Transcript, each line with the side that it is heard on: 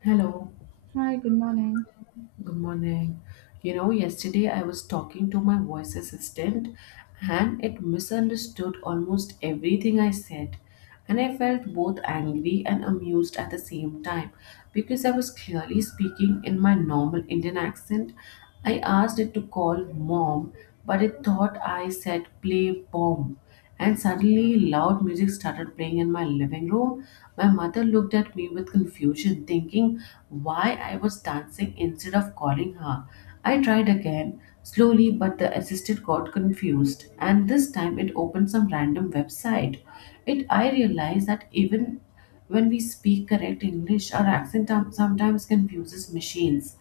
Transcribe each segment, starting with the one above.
left: Hello,
right: Hi, good morning.
left: good morning. You know, yesterday I was talking to my voice assistant and it misunderstood almost everything I said. And I felt both angry and amused at the same time because I was clearly speaking in my normal Indian accent. I asked it to call mom, but it thought I said play bomb. And suddenly, loud music started playing in my living room. My mother looked at me with confusion, thinking why I was dancing instead of calling her. I tried again, slowly, but the assistant got confused, and this time it opened some random website. It I realized that even when we speak correct English, our accent sometimes confuses machines.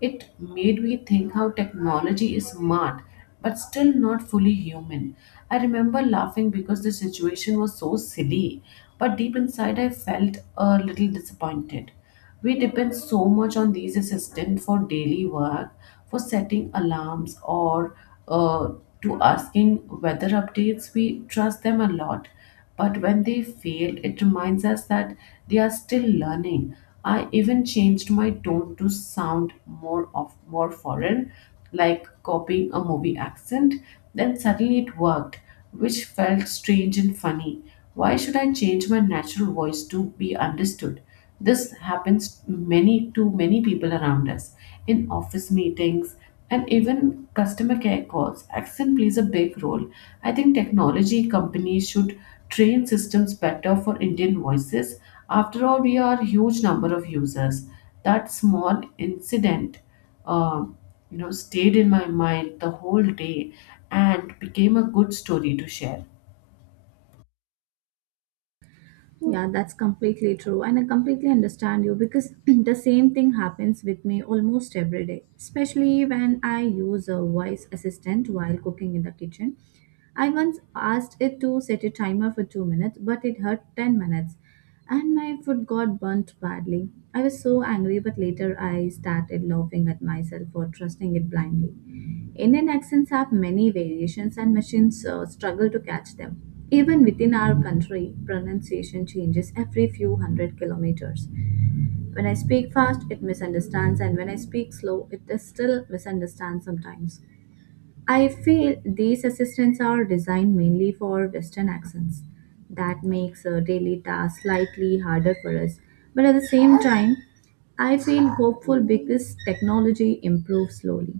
left: It made me think how technology is smart but still not fully human. I remember laughing because the situation was so silly, but deep inside I felt a little disappointed. We depend so much on these assistants for daily work, for setting alarms, or uh, to asking weather updates. We trust them a lot, but when they fail, it reminds us that they are still learning. I even changed my tone to sound more foreign, like copying a movie accent. Then suddenly it worked, which felt strange and funny. Why should I change my natural voice to be understood? This happens many people around us in office meetings and even customer care calls. Accent plays a big role. I think technology companies should train systems better for Indian voices. After all, we are huge number of users. That small incident um, stayed in my mind the whole day and became a good story to share.
right: Yeah, that's completely true. And I completely understand you because the same thing happens with me almost every day, especially when I use a voice assistant while cooking in the kitchen. I once asked it to set a timer for 2 minutes, but it had 10 minutes. And my foot got burnt badly. I was so angry, but later I started laughing at myself for trusting it blindly. Indian accents have many variations, and machines struggle to catch them. Even within our country, pronunciation changes every few hundred kilometers. When I speak fast, it misunderstands, and when I speak slow, it is still misunderstands sometimes. I feel these assistants are designed mainly for Western accents. That makes daily tasks slightly harder for us. But at the same time, I feel hopeful because technology improves slowly.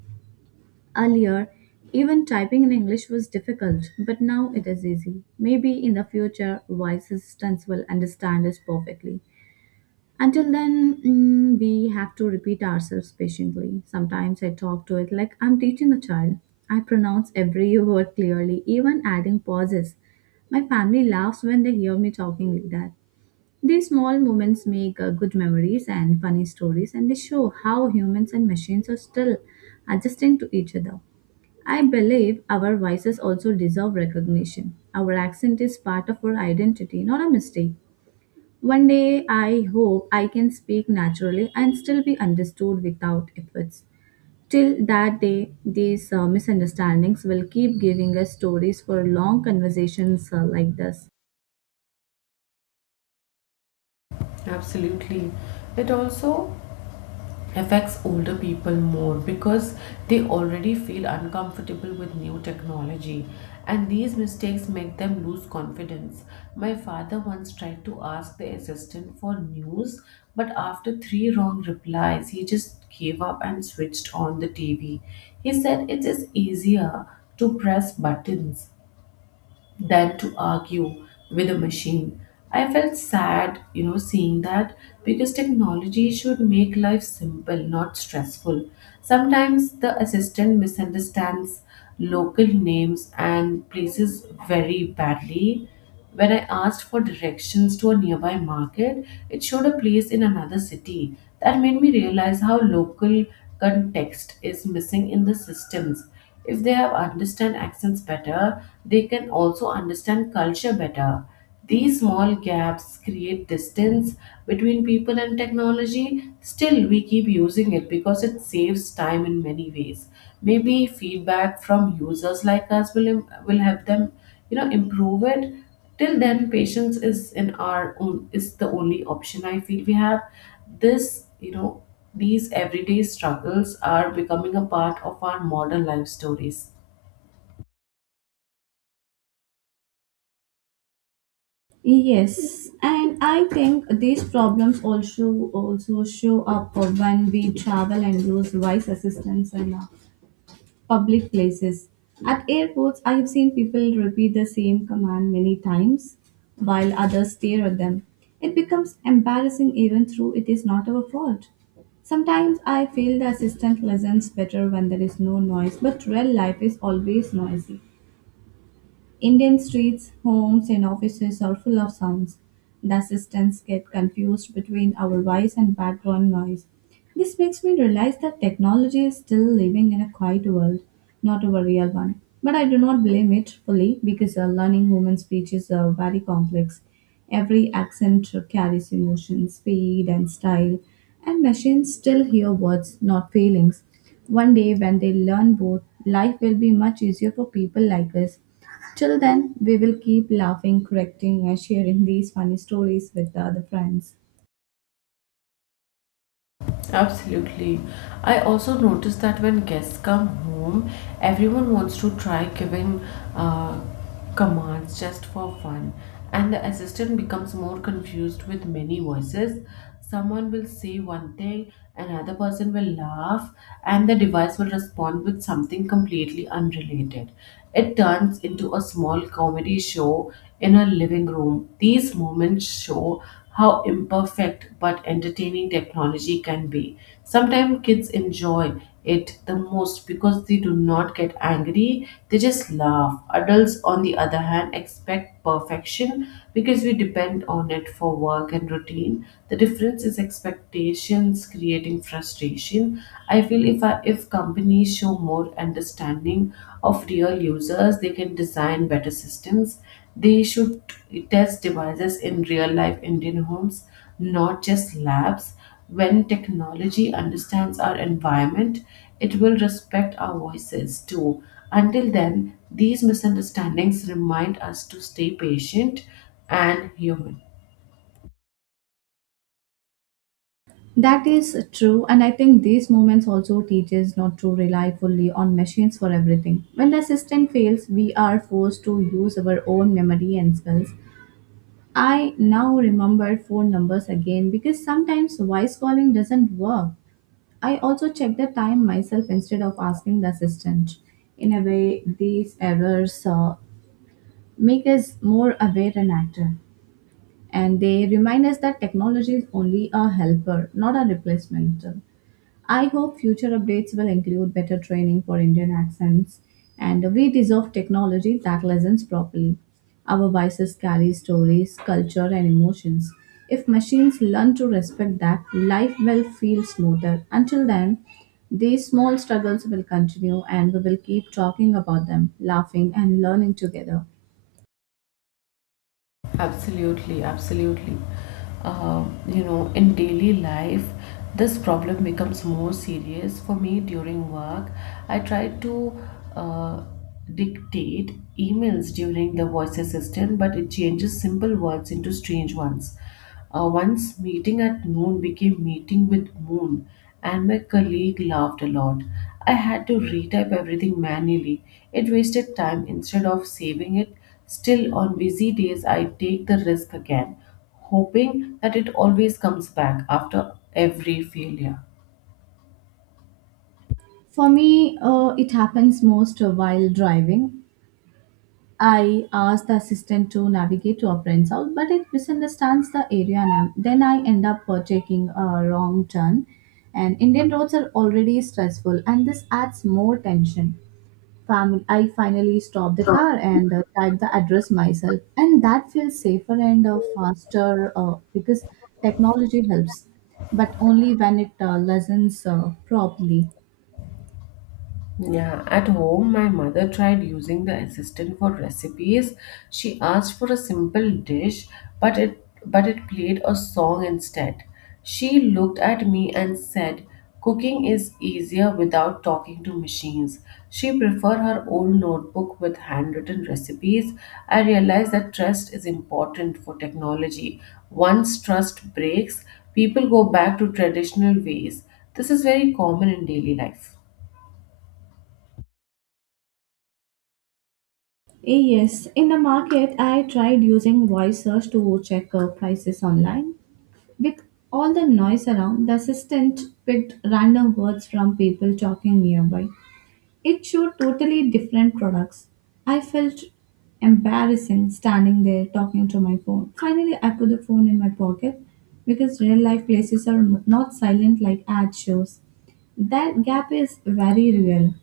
right: Earlier, even typing in English was difficult, but now it is easy. Maybe in the future, voice assistants will understand us perfectly. Until then, we have to repeat ourselves patiently. Sometimes I talk to it like I'm teaching a child. I pronounce every word clearly, even adding pauses. My family laughs when they hear me talking like that. These small moments make good memories and funny stories, and they show how humans and machines are still adjusting to each other. I believe our voices also deserve recognition. Our accent is part of our identity, not a mistake. One day, I hope I can speak naturally and still be understood without efforts. Till that day, these misunderstandings will keep giving us stories for long conversations like this.
left: Absolutely. It also affects older people more because they already feel uncomfortable with new technology, and these mistakes make them lose confidence. My father once tried to ask the assistant for news, but after three wrong replies, he just gave up and switched on the TV. He said it is easier to press buttons than to argue with a machine. I felt sad, you know, seeing that because technology should make life simple, not stressful. Sometimes the assistant misunderstands local names and places very badly. When I asked for directions to a nearby market, it showed a place in another city. That made me realize how local context is missing in the systems. If they have understand accents better, they can also understand culture better. These small gaps create distance between people and technology. Still, we keep using it because it saves time in many ways. Maybe feedback from users like us will help them improve it. Till then, patience is in our own is the only option I feel we have. This you know These everyday struggles are becoming a part of our modern life stories.
right: Yes, and I think these problems also show up when we travel and use voice assistants and public places. At airports, I have seen people repeat the same command many times while others stare at them. It becomes embarrassing even though it is not our fault. Sometimes I feel the assistant listens better when there is no noise, but real life is always noisy. Indian streets, homes, and offices are full of sounds. The assistants get confused between our voice and background noise. This makes me realize that technology is still living in a quiet world, not a real one. But I do not blame it fully because learning human speech is very complex. Every accent carries emotion, speed, and style, and machines still hear words, not feelings. One day, when they learn both, life will be much easier for people like us. Till then, we will keep laughing, correcting, and sharing these funny stories with the other friends.
left: Absolutely. I also noticed that when guests come home, everyone wants to try giving uh, commands just for fun, and the assistant becomes more confused with many voices. Someone will say one thing, another person will laugh, and the device will respond with something completely unrelated. It turns into a small comedy show in a living room. These moments show how imperfect but entertaining technology can be. Sometimes kids enjoy it the most because they do not get angry, they just laugh. Adults, on the other hand, expect perfection because we depend on it for work and routine. The difference is expectations creating frustration. I feel if companies show more understanding of real users, they can design better systems. They should test devices in real life Indian homes, not just labs. When technology understands our environment, it will respect our voices too. Until then, these misunderstandings remind us to stay patient and human.
right: That is true, and I think these moments also teach us not to rely fully on machines for everything. When the system fails, we are forced to use our own memory and skills. I now remember phone numbers again because sometimes voice calling doesn't work. I also check the time myself instead of asking the assistant. In a way, these errors make us more aware and active, and they remind us that technology is only a helper, not a replacement. I hope future updates will include better training for Indian accents, and we deserve technology that listens properly. Our voices carry stories, culture, and emotions. If machines learn to respect that, life will feel smoother. Until then, these small struggles will continue and we will keep talking about them, laughing and learning together.
left: Absolutely, absolutely. In daily life, this problem becomes more serious for me during work. I try to uh, dictate emails during the voice assistant, but it changes simple words into strange ones. Once meeting at noon became meeting with moon, and my colleague laughed a lot. I had to retype everything manually. It wasted time instead of saving it. Still, on busy days, I take the risk again, hoping that it always comes back after every failure.
right: For me, it happens most while driving. I ask the assistant to navigate to a friend's house, but it misunderstands the area name. Then I end up taking a wrong turn, and Indian roads are already stressful, and this adds more tension. Family, I finally stop the car and type the address myself, and that feels safer and faster because technology helps, but only when it lessens properly.
left: Yeah, at home, my mother tried using the assistant for recipes. She asked for a simple dish, but it played a song instead. She looked at me and said, "Cooking is easier without talking to machines." She preferred her own notebook with handwritten recipes. I realized that trust is important for technology. Once trust breaks, people go back to traditional ways. This is very common in daily life.
right: Yes, in the market, I tried using voice search to check prices online. With all the noise around, the assistant picked random words from people talking nearby. It showed totally different products. I felt embarrassing standing there talking to my phone. Finally, I put the phone in my pocket because real life places are not silent like ad shows. That gap is very real.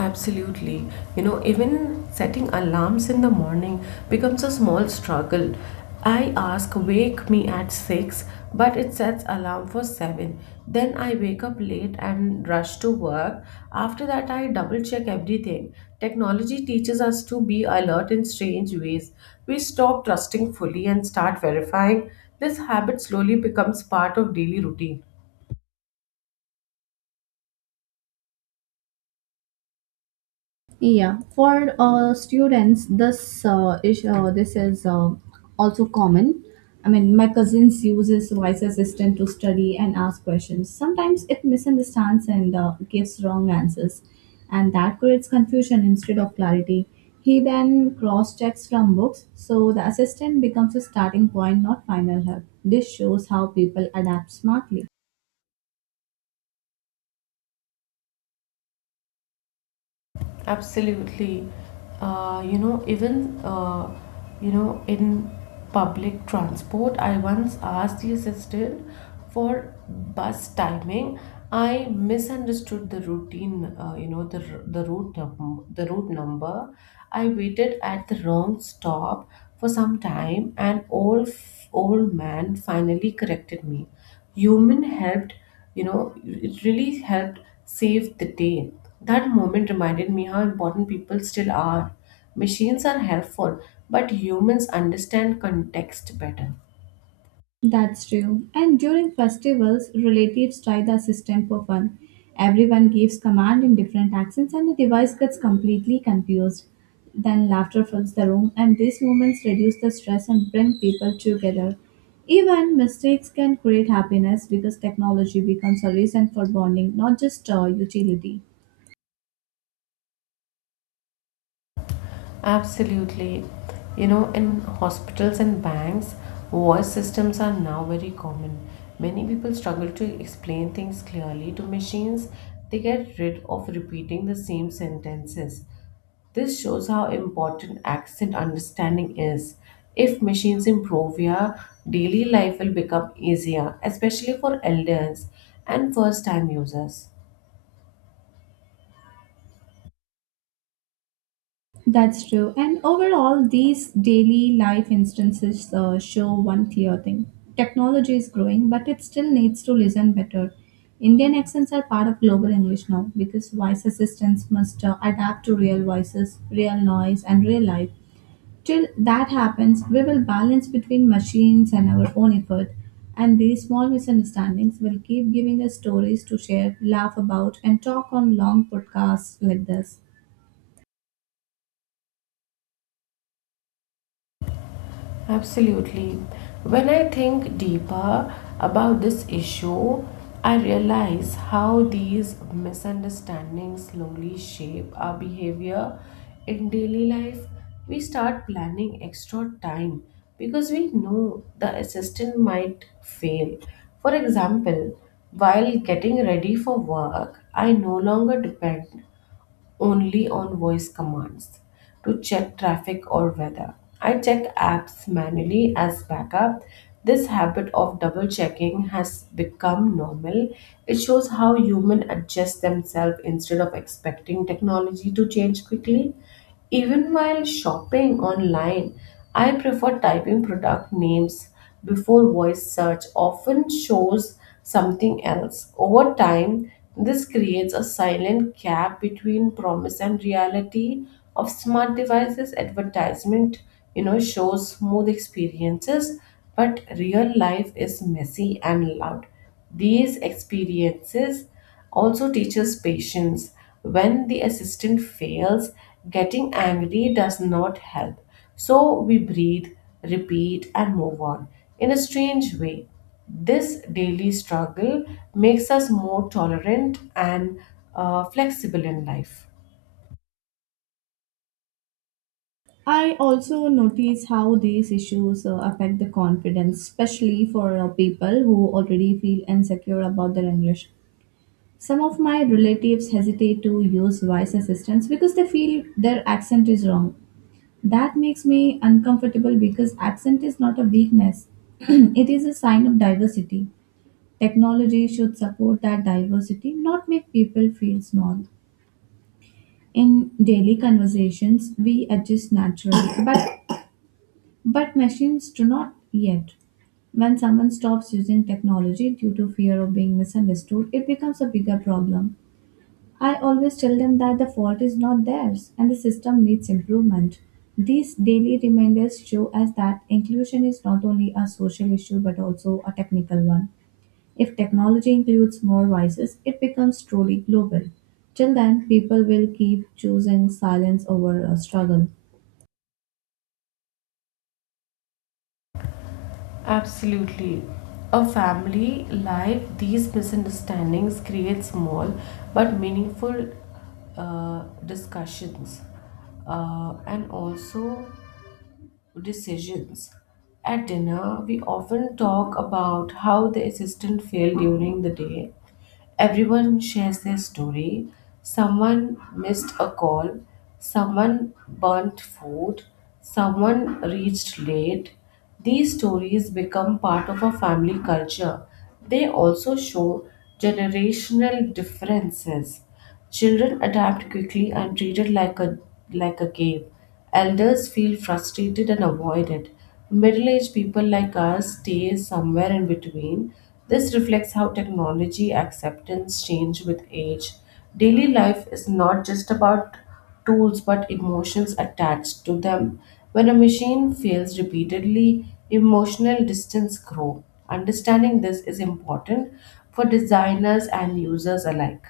left: Absolutely. You know, even setting alarms in the morning becomes a small struggle. I ask wake me at 6, but it sets alarm for 7. Then I wake up late and rush to work. After that, I double check everything. Technology teaches us to be alert in strange ways. We stop trusting fully and start verifying. This habit slowly becomes part of daily routine.
right: Yeah, for students, this is this is also common. I mean, my cousins uses voice assistant to study and ask questions. Sometimes it misunderstands and gives wrong answers, and that creates confusion instead of clarity. He then cross checks from books, so the assistant becomes a starting point, not final help. This shows how people adapt smartly.
left: Absolutely. Uh, you know, even uh, in public transport, I once asked the assistant for bus timing. I misunderstood the routine, you know, the r- the route num- the route number. I waited at the wrong stop for some time, and old man finally corrected me. Human helped, it really helped save the day. That moment reminded me how important people still are. Machines are helpful, but humans understand context better.
right: That's true. And during festivals, relatives try the system for fun. Everyone gives command in different accents and the device gets completely confused. Then laughter fills the room and these moments reduce the stress and bring people together. Even mistakes can create happiness because technology becomes a reason for bonding, not just a utility.
left: Absolutely. You know, in hospitals and banks, voice systems are now very common. Many people struggle to explain things clearly to machines. They get rid of repeating the same sentences. This shows how important accent understanding is. If machines improve, your daily life will become easier, especially for elders and first time users.
right: That's true. And overall, these daily life instances show one clear thing. Technology is growing, but it still needs to listen better. Indian accents are part of global English now because voice assistants must adapt to real voices, real noise, and real life. Till that happens, we will balance between machines and our own effort. And these small misunderstandings will keep giving us stories to share, laugh about, and talk on long podcasts like this.
left: Absolutely. When I think deeper about this issue, I realize how these misunderstandings slowly shape our behavior in daily life. We start planning extra time because we know the assistant might fail. For example, while getting ready for work, I no longer depend only on voice commands to check traffic or weather. I check apps manually as backup. This habit of double checking has become normal. It shows how humans adjust themselves instead of expecting technology to change quickly. Even while shopping online, I prefer typing product names before voice search often shows something else. Over time, this creates a silent gap between promise and reality of smart devices advertisement, you know, shows smooth experiences, but real life is messy and loud. These experiences also teaches patience. When the assistant fails, getting angry does not help. So we breathe, repeat, and move on. In a strange way, this daily struggle makes us more tolerant and flexible in life.
right: I also notice how these issues affect the confidence, especially for people who already feel insecure about their English. Some of my relatives hesitate to use voice assistants because they feel their accent is wrong. That makes me uncomfortable because accent is not a weakness, it is a sign of diversity. Technology should support that diversity, not make people feel small. In daily conversations, we adjust naturally, but machines do not yet. When someone stops using technology due to fear of being misunderstood, it becomes a bigger problem. I always tell them that the fault is not theirs and the system needs improvement. These daily reminders show us that inclusion is not only a social issue but also a technical one. If technology includes more voices, it becomes truly global. Till then, people will keep choosing silence over a struggle.
left: Absolutely. A family life, these misunderstandings create small but meaningful discussions. And also, decisions. At dinner, we often talk about how the assistant failed during the day. Everyone shares their story. Someone missed a call, someone burnt food, someone reached late. These stories become part of our family culture. They also show generational differences. Children adapt quickly and treat it like a game. Elders feel frustrated and avoid it. Middle-aged people like us stay somewhere in between. This reflects how technology acceptance change with age. Daily life is not just about tools but emotions attached to them. When a machine fails repeatedly, emotional distance grows. Understanding this is important for designers and users alike.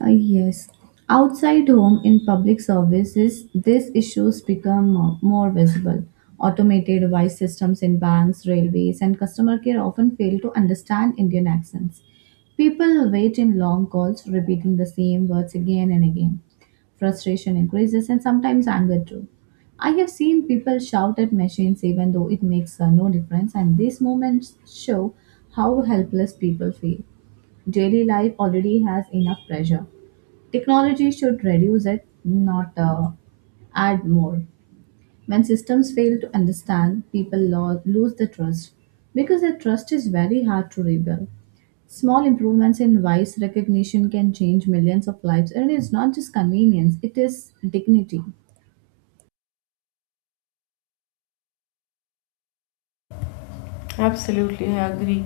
right: Yes. Outside home in public services, these issues become more visible. Automated voice systems in banks, railways, and customer care often fail to understand Indian accents. People wait in long calls, repeating the same words again and again. Frustration increases and sometimes anger too. I have seen people shout at machines even though it makes no difference, and these moments show how helpless people feel. Daily life already has enough pressure. Technology should reduce it, not add more. When systems fail to understand, people lose the trust because the trust is very hard to rebuild. Small improvements in voice recognition can change millions of lives, and it's not just convenience, it is dignity.
left: Absolutely, I agree.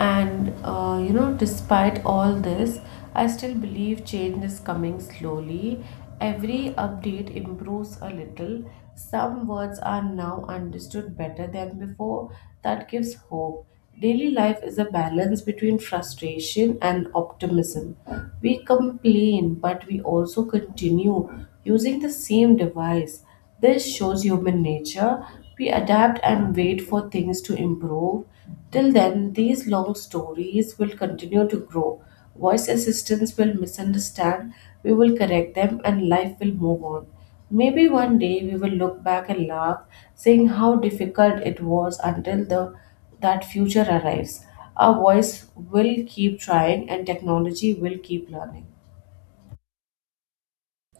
left: And despite all this, I still believe change is coming slowly. Every update improves a little. Some words are now understood better than before. That gives hope. Daily life is a balance between frustration and optimism. We complain, but we also continue using the same device. This shows human nature. We adapt and wait for things to improve. Till then, these long stories will continue to grow. Voice assistants will misunderstand, we will correct them, and life will move on. Maybe one day we will look back and laugh, saying how difficult it was until the that future arrives. Our voice will keep trying, and technology will keep learning.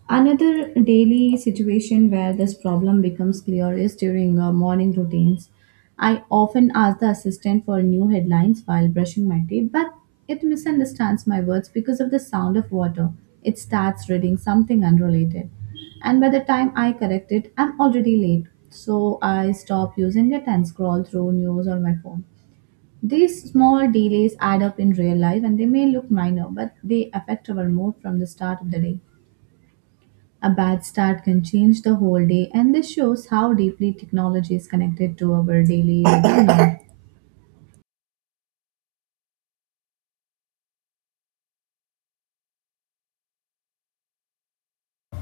right: Another daily situation where this problem becomes clear is during morning routines. I often ask the assistant for new headlines while brushing my teeth, but it misunderstands my words because of the sound of water. It starts reading something unrelated. And by the time I correct it, I'm already late. So I stop using it and scroll through news on my phone. These small delays add up in real life and they may look minor, but they affect our mood from the start of the day. A bad start can change the whole day, and this shows how deeply technology is connected to our daily routine.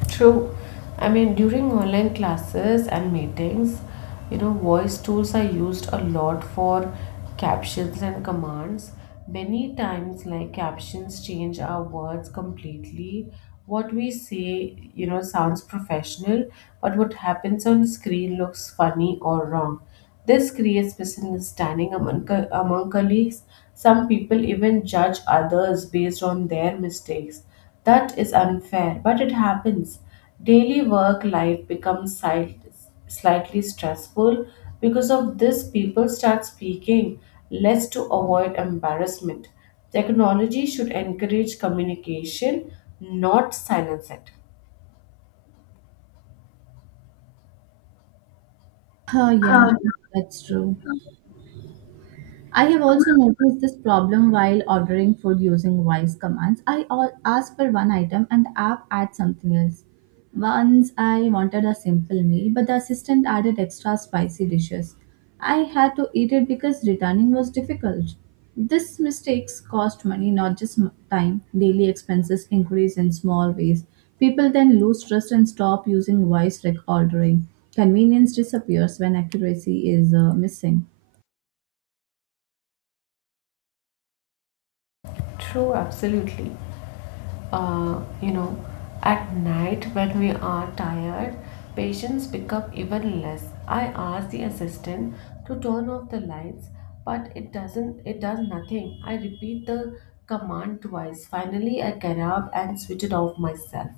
left: True. I mean, during online classes and meetings, you know, voice tools are used a lot for captions and commands. Many times, like captions change our words completely. What we say, you know, sounds professional, but what happens on screen looks funny or wrong. This creates misunderstanding among, among colleagues. Some people even judge others based on their mistakes. That is unfair, but it happens. Daily work life becomes slightly stressful because of this. People start speaking less to avoid embarrassment. Technology should encourage communication, not silence it.
right: Oh yeah, that's true. I have also noticed this problem while ordering food using voice commands. I all ask for one item and the app adds something else. Once I wanted a simple meal, but the assistant added extra spicy dishes. I had to eat it because returning was difficult. These mistakes cost money, not just time. Daily expenses increase in small ways. People then lose trust and stop using voice rec ordering. Convenience disappears when accuracy is missing.
left: True, absolutely. uh, you know, at night when we are tired, patients become even less. I asked the assistant to turn off the lights, but it does nothing. I repeat the command twice. Finally, I get up and switch it off myself.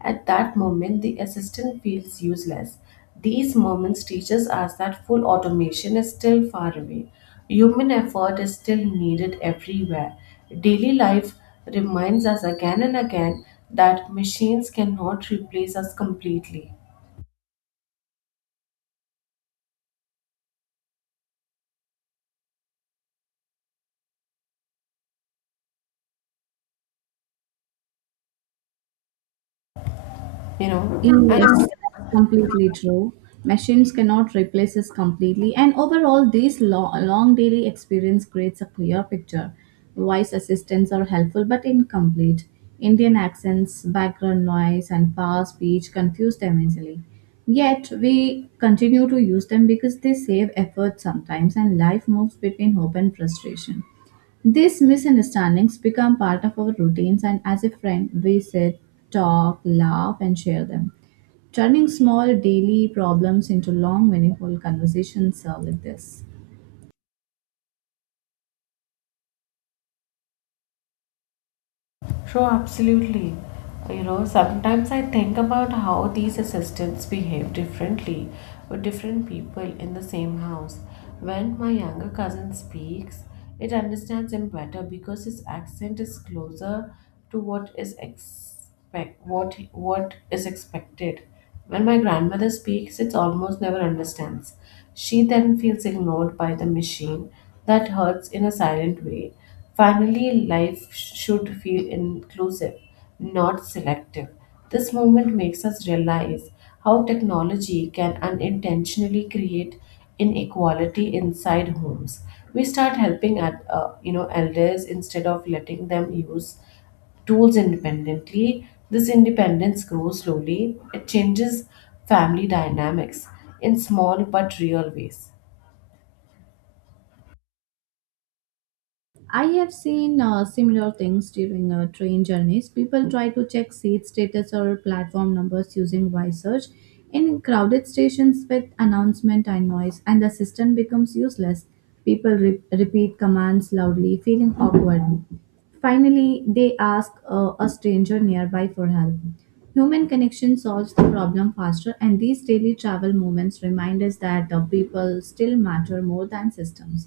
left: At that moment, the assistant feels useless. These moments teaches us that full automation is still far away. Human effort is still needed everywhere. Daily life reminds us again and again that machines cannot replace us completely. You know, and
right: Yes, that's completely true. Machines cannot replace us completely, and overall, this long daily experience creates a clear picture. Voice assistants are helpful but incomplete. Indian accents, background noise, and fast speech confuse them easily. Yet, we continue to use them because they save effort sometimes, and life moves between hope and frustration. These misunderstandings become part of our routines, and as a friend, we sit, talk, laugh, and share them. Turning small daily problems into long, meaningful conversations like this.
left: So absolutely. You know, sometimes I think about how these assistants behave differently with different people in the same house. When my younger cousin speaks, it understands him better because his accent is closer to what is expected. When my grandmother speaks, it almost never understands. She then feels ignored by the machine. That hurts in a silent way. Finally, life should feel inclusive, not selective. This moment makes us realize how technology can unintentionally create inequality inside homes. We start helping at elders instead of letting them use tools independently. This independence grows slowly. It changes family dynamics in small but real ways.
right: I have seen similar things during train journeys. People try to check seat status or platform numbers using voice search. In crowded stations with announcement and noise, and the system becomes useless. People repeat commands loudly, feeling awkward. Finally, they ask a stranger nearby for help. Human connection solves the problem faster, and these daily travel moments remind us that the people still matter more than systems.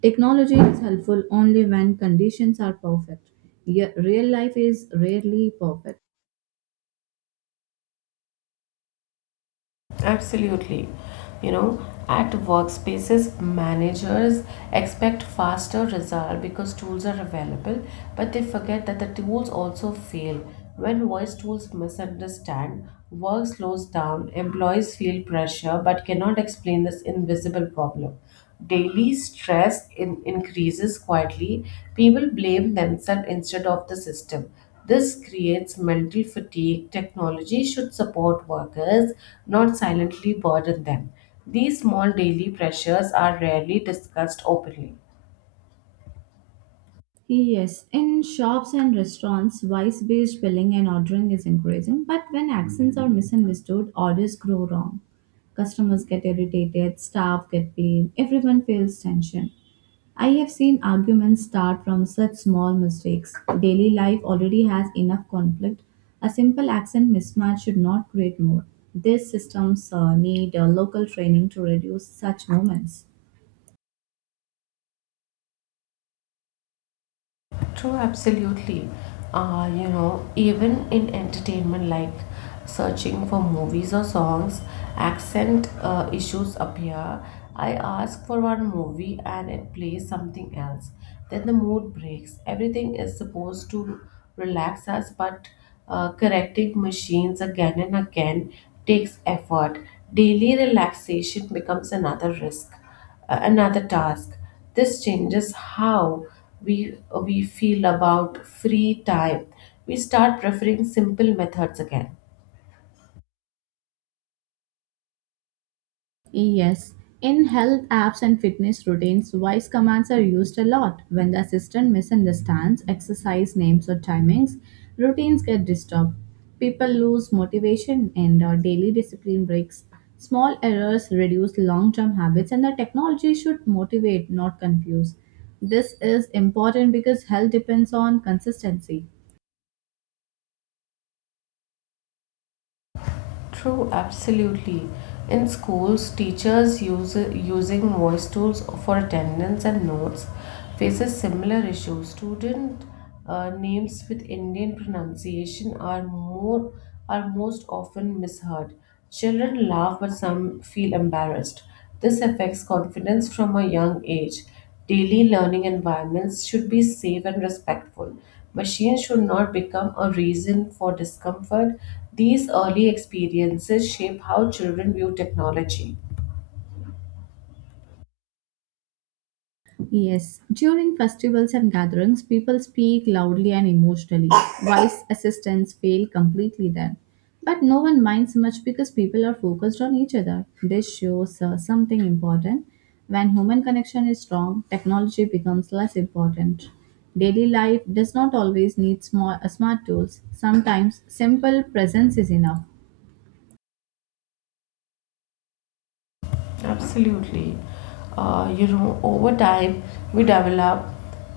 right: Technology is helpful only when conditions are perfect. Real life is rarely perfect.
left: Absolutely. You know, at workspaces, managers expect faster result because tools are available, but they forget that the tools also fail. When voice tools misunderstand, work slows down, employees feel pressure but cannot explain this invisible problem. Daily stress increases quietly. People blame themselves instead of the system. This creates mental fatigue. Technology should support workers, not silently burden them. These small daily pressures are rarely discussed openly.
right: Yes, in shops and restaurants, voice based billing and ordering is increasing, but when accents are misunderstood, orders grow wrong. Customers get irritated, staff get blamed, everyone feels tension. I have seen arguments start from such small mistakes. Daily life already has enough conflict. A simple accent mismatch should not create more. These systems need local training to reduce such moments.
left: True, absolutely. You know, even in entertainment, like searching for movies or songs, accent issues appear. I ask for one movie and it plays something else. Then the mood breaks. Everything is supposed to relax us, but correcting machines again and again takes effort. Daily relaxation becomes another risk, another task. This changes how we we feel about free time. We start preferring simple methods again.
right: Yes, in health apps and fitness routines, voice commands are used a lot. When the assistant misunderstands exercise names or timings, routines get disturbed. People lose motivation and daily discipline breaks. Small errors reduce long term habits, and the technology should motivate, not confuse. This is important because health depends on consistency.
left: True, absolutely. In schools, teachers use using voice tools for attendance and notes faces similar issues. Student names with Indian pronunciation are most often misheard. Children laugh, but some feel embarrassed. This affects confidence from a young age. Daily learning environments should be safe and respectful. Machines should not become a reason for discomfort. These early experiences shape how children view technology.
right: Yes, during festivals and gatherings, people speak loudly and emotionally. Wise assistants fail completely then. But no one minds much because people are focused on each other. This shows something important. When human connection is strong, technology becomes less important. Daily life does not always need small, smart tools. Sometimes simple presence is enough.
left: Absolutely. You know, over time, we develop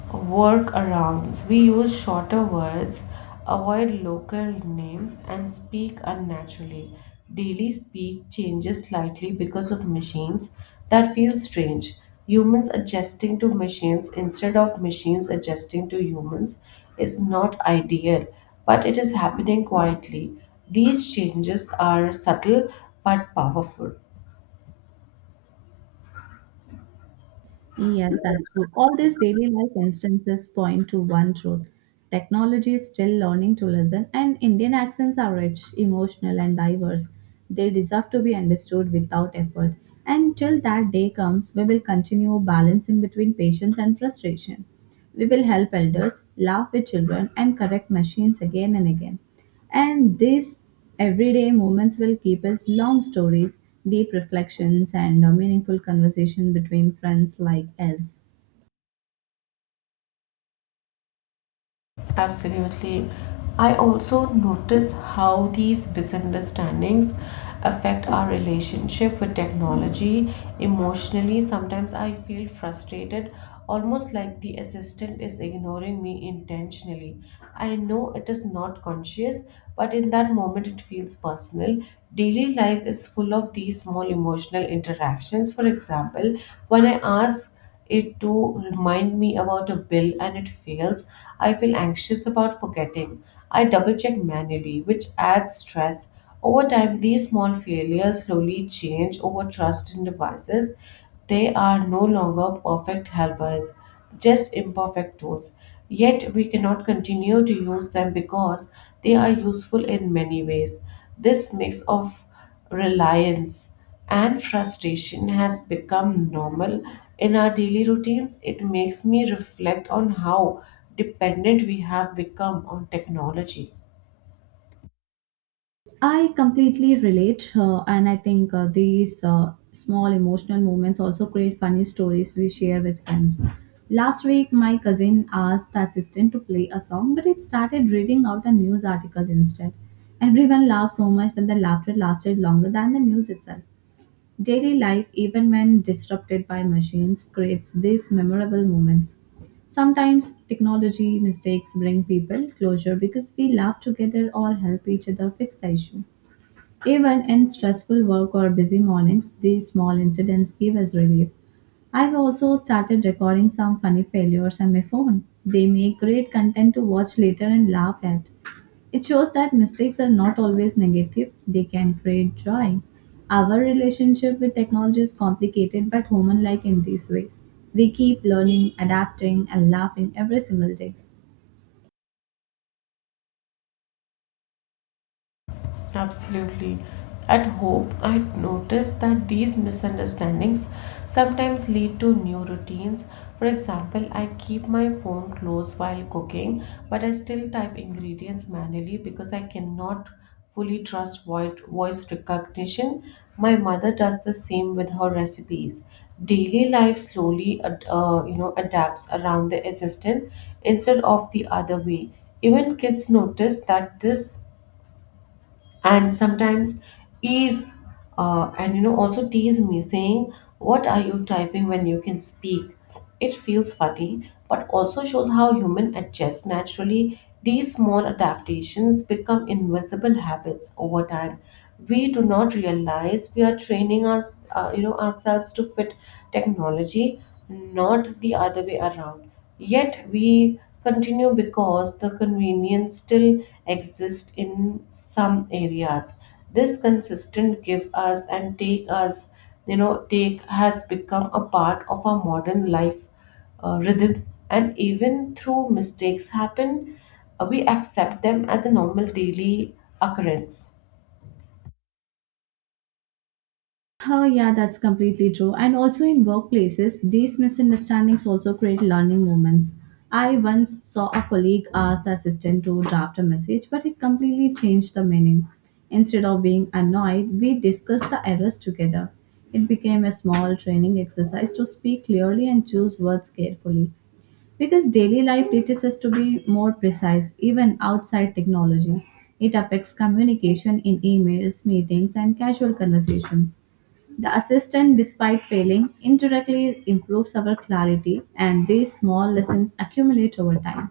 left: workarounds. We use shorter words, avoid local names, and speak unnaturally. Daily speak changes slightly because of machines. That feels strange. Humans adjusting to machines instead of machines adjusting to humans is not ideal, but it is happening quietly. These changes are subtle but powerful.
right: Yes, that's true. All these daily life instances point to one truth. Technology is still learning to listen, and Indian accents are rich, emotional, and diverse. They deserve to be understood without effort. And till that day comes, we will continue balancing between patience and frustration. We will help elders, laugh with children, and correct machines again and again. And this Everyday moments will keep us long stories, deep reflections, and a meaningful conversation between friends like us.
left: Absolutely. I also notice how these misunderstandings affect our relationship with technology emotionally. Sometimes I feel frustrated, almost like the assistant is ignoring me intentionally. I know it is not conscious, but in that moment it feels personal. Daily life is full of these small emotional interactions. For example, when I ask it to remind me about a bill and it fails, I feel anxious about forgetting. I double check manually, which adds stress. Over time, these small failures slowly change over trust in devices. They are no longer perfect helpers, just imperfect tools. Yet, we cannot continue to use them because they are useful in many ways. This mix of reliance and frustration has become normal in our daily routines. It makes me reflect on how dependent we have become on technology.
right: I completely relate, and I think these small emotional moments also create funny stories we share with friends. Last week, my cousin asked the assistant to play a song, but it started reading out a news article instead. Everyone laughed so much that the laughter lasted longer than the news itself. Daily life, even when disrupted by machines, creates these memorable moments. Sometimes technology mistakes bring people closure because we laugh together or help each other fix the issue. Even in stressful work or busy mornings, these small incidents give us relief. I've also started recording some funny failures on my phone. They make great content to watch later and laugh at. It shows that mistakes are not always negative, they can create joy. Our relationship with technology is complicated but human like in these ways. We keep learning, adapting, and laughing every single day.
left: Absolutely. At home, I noticed that these misunderstandings sometimes lead to new routines. For example, I keep my phone close while cooking, but I still type ingredients manually because I cannot fully trust voice recognition. My mother does the same with her recipes. Daily life slowly adapts around the assistant instead of the other way. Even kids notice that this and sometimes ease and also tease me saying, what are you typing when you can speak? It feels funny but also shows how human adjust naturally. These small adaptations become invisible habits over time. We do not realize we are training us you know ourselves to fit technology, not the other way around. Yet we continue because the convenience still exists in some areas. This consistent give us and take us you know take has become a part of our modern life rhythm, and even through mistakes happen, we accept them as a normal daily occurrence.
right: Oh, yeah, that's completely true. And also in workplaces, these misunderstandings also create learning moments. I once saw a colleague ask the assistant to draft a message, but it completely changed the meaning. Instead of being annoyed, we discussed the errors together. It became a small training exercise to speak clearly and choose words carefully. Because daily life teaches us to be more precise, even outside technology. It affects communication in emails, meetings, and casual conversations. The assistant, despite failing, indirectly improves our clarity, and these small lessons accumulate over time.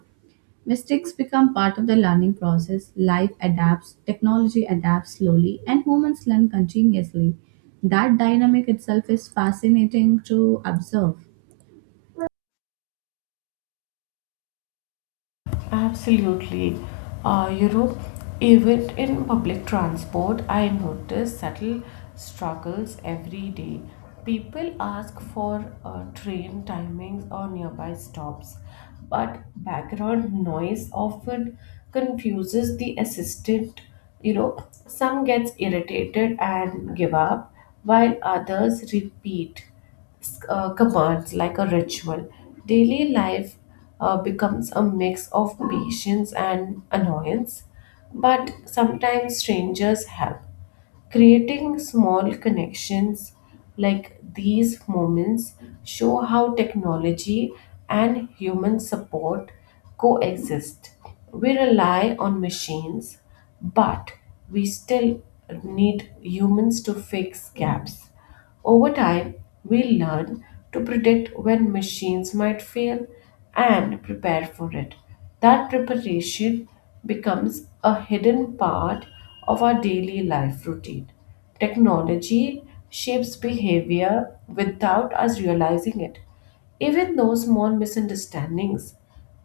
right: Mistakes become part of the learning process. Life adapts, technology adapts slowly, and humans learn continuously. That dynamic itself is fascinating to observe.
left: Absolutely. You know, even in public transport, I notice subtle struggles every day. People ask for train timings or nearby stops, but background noise often confuses the assistant. You know, some gets irritated and give up, while others repeat commands like a ritual. Daily life becomes a mix of patience and annoyance, but sometimes strangers help, creating small connections. Like these moments show how technology and human support coexist. We rely on machines, but we still need humans to fix gaps. Over time, we'll learn to predict when machines might fail and prepare for it. That preparation becomes a hidden part of our daily life routine. Technology shapes behavior without us realizing it, even though small misunderstandings.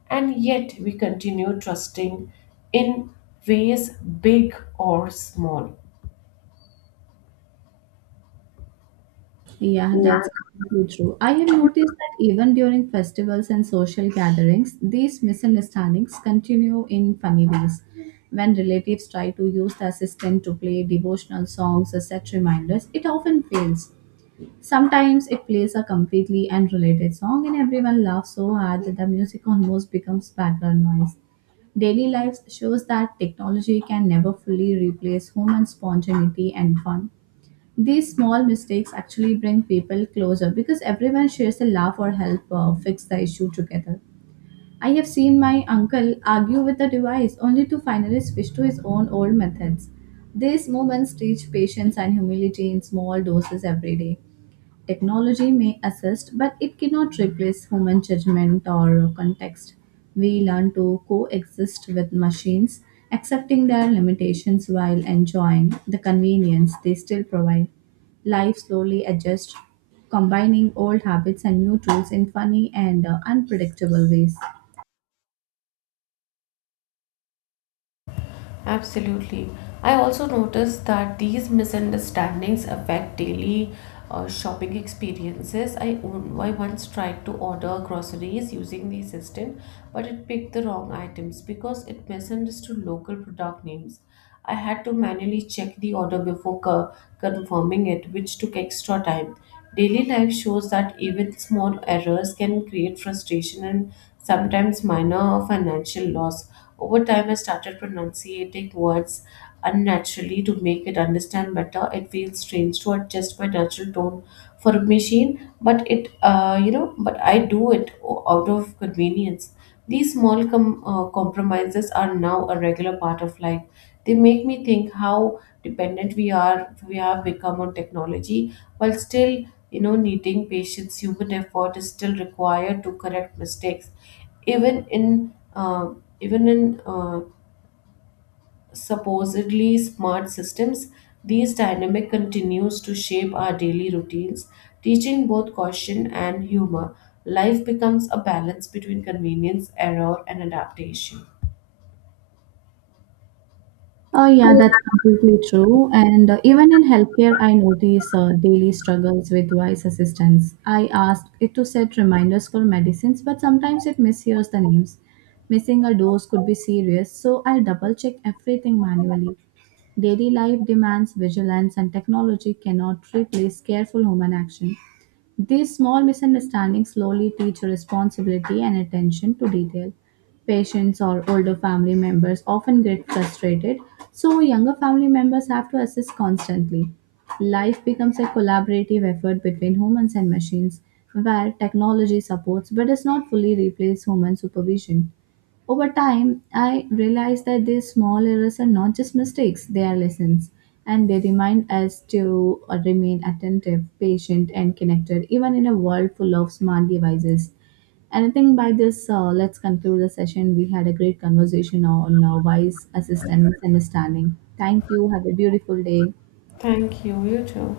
left: And yet, we continue trusting in ways big or small.
right: Yeah, that's completely true. I have noticed that even during festivals and social gatherings, these misunderstandings continue in funny ways. When relatives try to use the assistant to play devotional songs or set reminders, it often fails. Sometimes it plays a completely unrelated song and everyone laughs so hard that the music almost becomes background noise. Daily life shows that technology can never fully replace human spontaneity and fun. These small mistakes actually bring people closer because everyone shares a laugh or help fix the issue together. I have seen my uncle argue with the device only to finally switch to his own old methods. These moments teach patience and humility in small doses every day. Technology may assist, but it cannot replace human judgment or context. We learn to coexist with machines, accepting their limitations while enjoying the convenience they still provide. Life slowly adjusts, combining old habits and new tools in funny and unpredictable ways.
left: Absolutely. I also noticed that these misunderstandings affect daily shopping experiences. I once tried to order groceries using the system, but it picked the wrong items because it misunderstood local product names. I had to manually check the order before confirming it, which took extra time. Daily life shows that even small errors can create frustration and sometimes minor financial loss. Over time, I started pronunciating words unnaturally to make it understand better. It feels strange to adjust my natural tone for a machine, but but I do it out of convenience. These small compromises are now a regular part of life. They make me think how dependent we have become on technology, while still needing patience. Human effort is still required to correct mistakes, even in uh, even in supposedly smart systems. These dynamic continues to shape our daily routines, teaching both caution and humor. Life becomes a balance between convenience, error, and adaptation.
right: Oh, yeah, that's completely true. And even in healthcare, I notice daily struggles with voice assistance. I ask it to set reminders for medicines, but sometimes it mishears the names. Missing a dose could be serious, so I double check everything manually. Daily life demands vigilance, and technology cannot replace careful human action. These small misunderstandings slowly teach responsibility and attention to detail. Patients or older family members often get frustrated, so younger family members have to assist constantly. Life becomes a collaborative effort between humans and machines, where technology supports but does not fully replace human supervision. Over time, I realized that these small errors are not just mistakes, they are lessons. And they remind us to remain attentive, patient, and connected, even in a world full of smart devices. And I think by this, let's conclude the session. We had a great conversation on wise assistant misunderstanding. Thank you. Have a beautiful day.
left: Thank you, you too.